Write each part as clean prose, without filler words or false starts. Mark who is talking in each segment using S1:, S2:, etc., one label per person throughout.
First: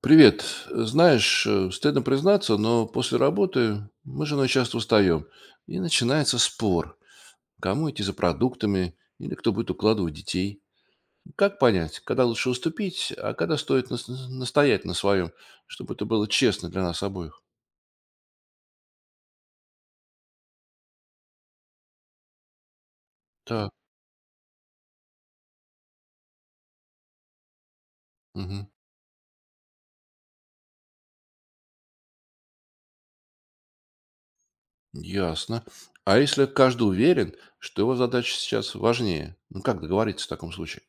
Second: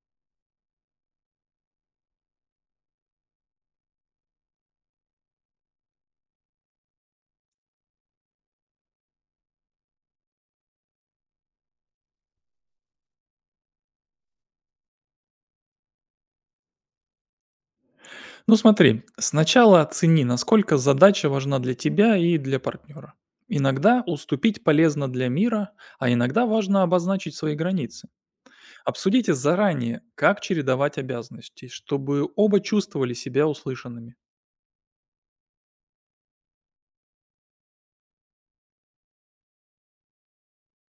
S1: Привет. Знаешь, стыдно признаться, но после работы мы с женой часто устаем. И начинается спор, кому идти за продуктами или кто будет укладывать детей. Как понять, когда лучше уступить, а когда стоит настоять на своем, чтобы это было честно для нас обоих?
S2: Ну смотри, сначала оцени, насколько задача важна для тебя и для партнера.
S1: Так,
S2: Иногда уступить полезно для мира, а иногда важно обозначить свои границы.
S1: мгм,
S2: Обсудите заранее, как чередовать обязанности, чтобы оба чувствовали себя услышанными.
S1: ясно. А если каждый уверен, что его задача сейчас важнее? Ну, как договориться в таком случае?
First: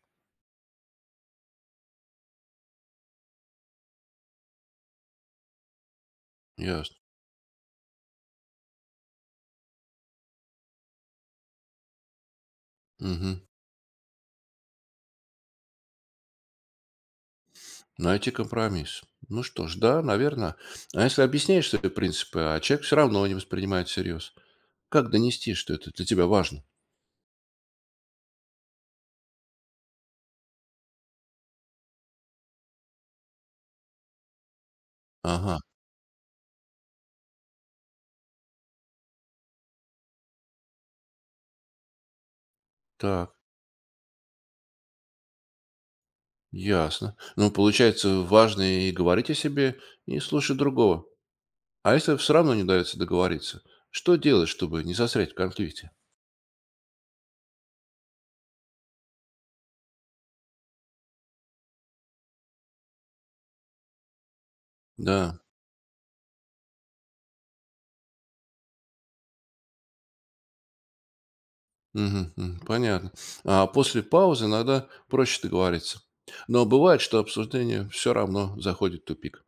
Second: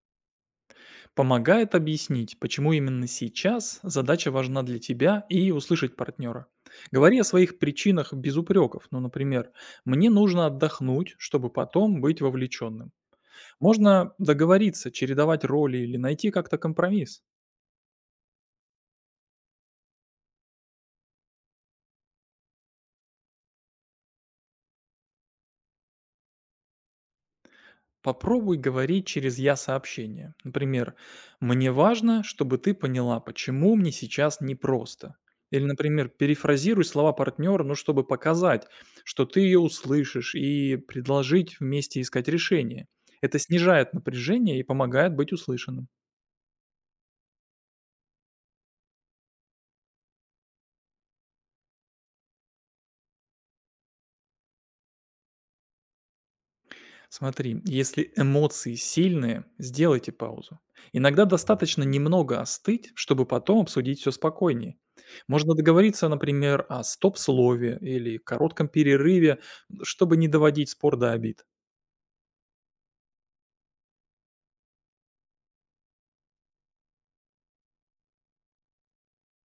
S2: Помогает объяснить, почему именно сейчас задача важна для тебя и услышать партнера.
S1: Ясно.
S2: Говори о своих причинах без упреков, ну, например, «мне нужно отдохнуть, чтобы потом быть вовлеченным».
S1: Мгм.
S2: Можно договориться, чередовать роли или найти как-то компромисс.
S1: Найти компромисс. Ну что ж, да, наверное. А если объясняешь свои принципы, а человек все равно не воспринимает всерьез, как донести, что это для тебя важно?
S2: Попробуй говорить через «я-сообщение». Например, «Мне важно, чтобы ты поняла, почему мне сейчас непросто».
S1: Ага,
S2: Или, например, перефразируй слова партнера, ну, чтобы показать, что ты ее услышишь, и предложить вместе искать решение.
S1: так,
S2: Это снижает напряжение и помогает быть услышанным.
S1: ясно. Ну, получается, важно и говорить о себе, и слушать другого. А если все равно не удается договориться, что делать, чтобы не застрять в конфликте?
S2: Смотри, если эмоции сильные, сделайте паузу. Иногда достаточно немного остыть, чтобы потом обсудить все спокойнее.
S1: Да,
S2: Можно договориться, например, о стоп-слове или коротком перерыве, чтобы не доводить спор до обид.
S1: мгм, мгм, понятно. А после паузы иногда проще договориться. Но бывает, что обсуждение все равно заходит в тупик.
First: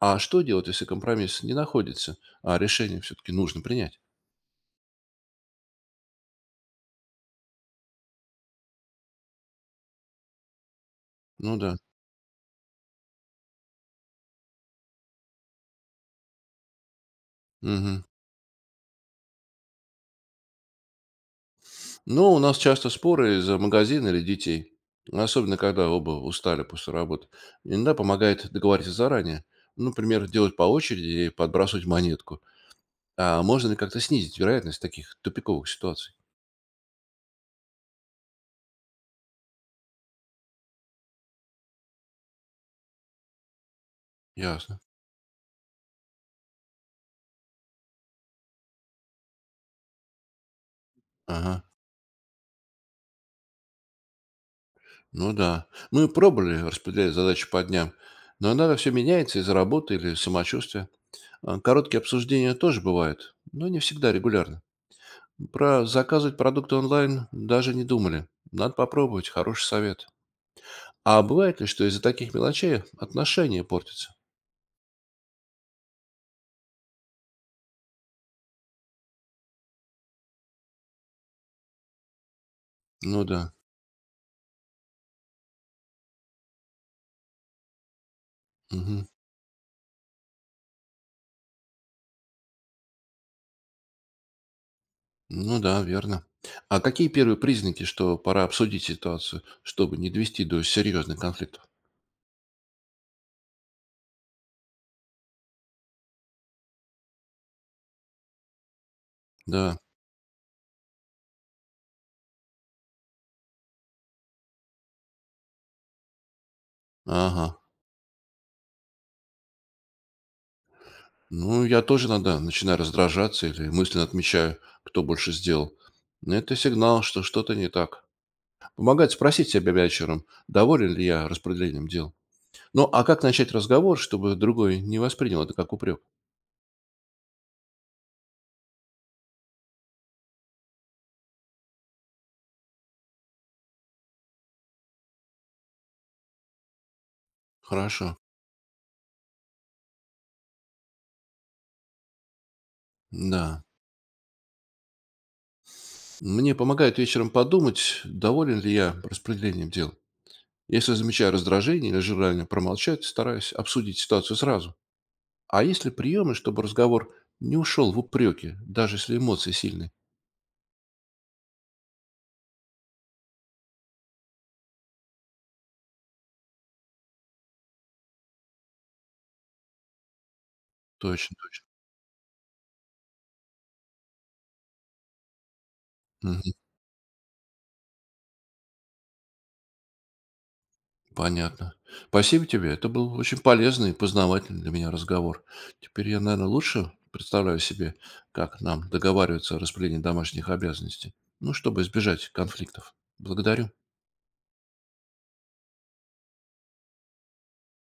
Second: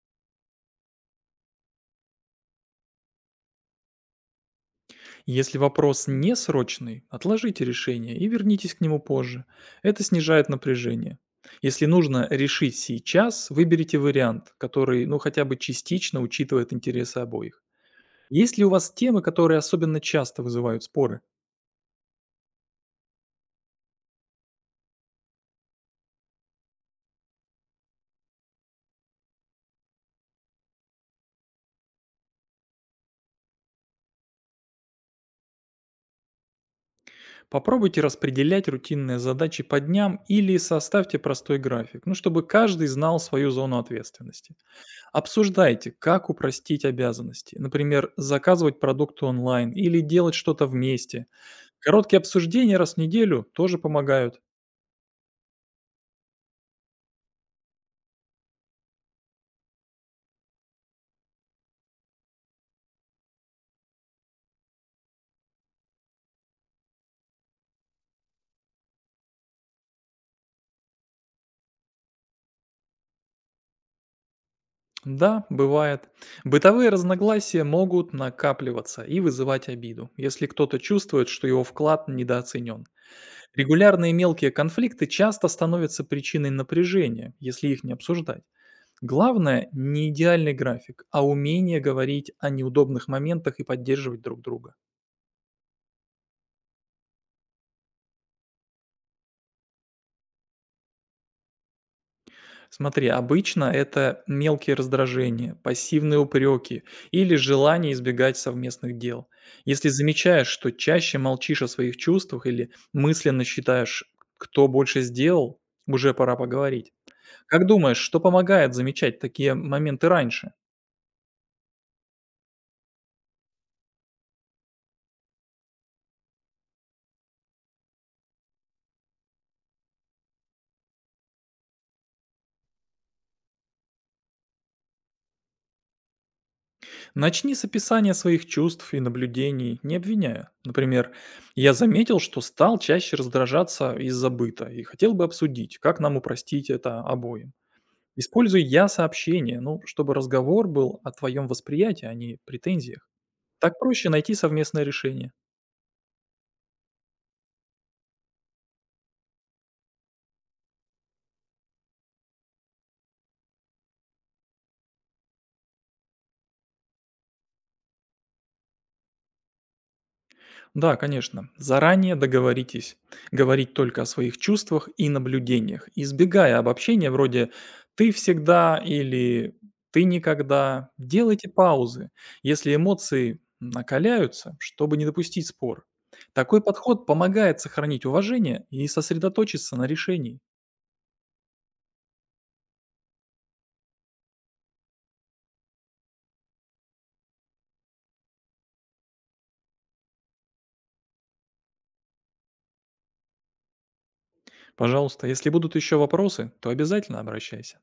S1: А что делать, если компромисс не находится, а решение все-таки нужно принять?
S2: Если вопрос не срочный, отложите решение и вернитесь к нему позже. Это снижает напряжение.
S1: Ну да.
S2: Если нужно решить сейчас, выберите вариант, который, ну, хотя бы частично учитывает интересы обоих.
S1: Мгм.
S2: Есть ли у вас темы, которые особенно часто вызывают споры?
S1: Ну, у нас часто споры из-за магазина или детей. Особенно, когда оба устали после работы. Иногда помогает договориться заранее. Ну, например, делать по очереди и подбрасывать монетку. А можно ли как-то снизить вероятность таких тупиковых ситуаций?
S2: Попробуйте распределять рутинные задачи по дням или составьте простой график, ну, чтобы каждый знал свою зону ответственности.
S1: Ясно.
S2: Обсуждайте, как упростить обязанности, например, заказывать продукты онлайн или делать что-то вместе.
S1: Ага.
S2: Короткие обсуждения раз в неделю тоже помогают.
S1: Ну да. Мы пробовали распределять задачи по дням, но иногда все меняется из-за работы или самочувствия. А короткие обсуждения тоже бывают, но не всегда регулярно. Про заказывать продукты онлайн даже не думали. Надо попробовать, хороший совет. А бывает ли, что из-за таких мелочей отношения портятся?
S2: Да, бывает. Бытовые разногласия могут накапливаться и вызывать обиду, если кто-то чувствует, что его вклад недооценен.
S1: Ну да.
S2: Регулярные мелкие конфликты часто становятся причиной напряжения, если их не обсуждать.
S1: Мгм.
S2: Главное — не идеальный график, а умение говорить о неудобных моментах и поддерживать друг друга.
S1: Ну да, верно. А какие первые признаки, что пора обсудить ситуацию, чтобы не довести до серьезных конфликтов?
S2: Смотри, обычно это мелкие раздражения, пассивные упреки или желание избегать совместных дел.
S1: Да.
S2: Если замечаешь, что чаще молчишь о своих чувствах или мысленно считаешь, кто больше сделал, уже пора поговорить.
S1: Ага.
S2: Как думаешь, что помогает замечать такие моменты раньше?
S1: Ну, я тоже иногда начинаю раздражаться или мысленно отмечаю, кто больше сделал. Но это сигнал, что что-то не так. Помогает спросить себя вечером, доволен ли я распределением дел. Ну, а как начать разговор, чтобы другой не воспринял это как упрек?
S2: Начни с описания своих чувств и наблюдений, не обвиняя. Например, «Я заметил, что стал чаще раздражаться из-за быта и хотел бы обсудить, как нам упростить это обоим».
S1: Хорошо.
S2: Используй «я» сообщение, ну, чтобы разговор был о твоем восприятии, а не претензиях.
S1: Да.
S2: Так проще найти совместное решение.
S1: Мне помогает вечером подумать, доволен ли я распределением дел. Если замечаю раздражение или желание промолчать, стараюсь обсудить ситуацию сразу. А если приемы, чтобы разговор не ушел в упреки, даже если эмоции сильные?
S2: Да, конечно. Заранее договоритесь. Говорить только о своих чувствах и наблюдениях, избегая обобщения вроде «ты всегда» или «ты никогда».
S1: Точно,
S2: Делайте
S1: точно.
S2: паузы, если эмоции накаляются, чтобы не допустить спор. Такой подход помогает сохранить уважение и сосредоточиться на решении.
S1: Понятно. Спасибо тебе. Это был очень полезный и познавательный для меня разговор. Теперь я, наверное, лучше представляю себе, как нам договариваться о распределении домашних обязанностей, ну, чтобы избежать конфликтов. Благодарю.
S2: Пожалуйста, если будут еще вопросы, то обязательно обращайся.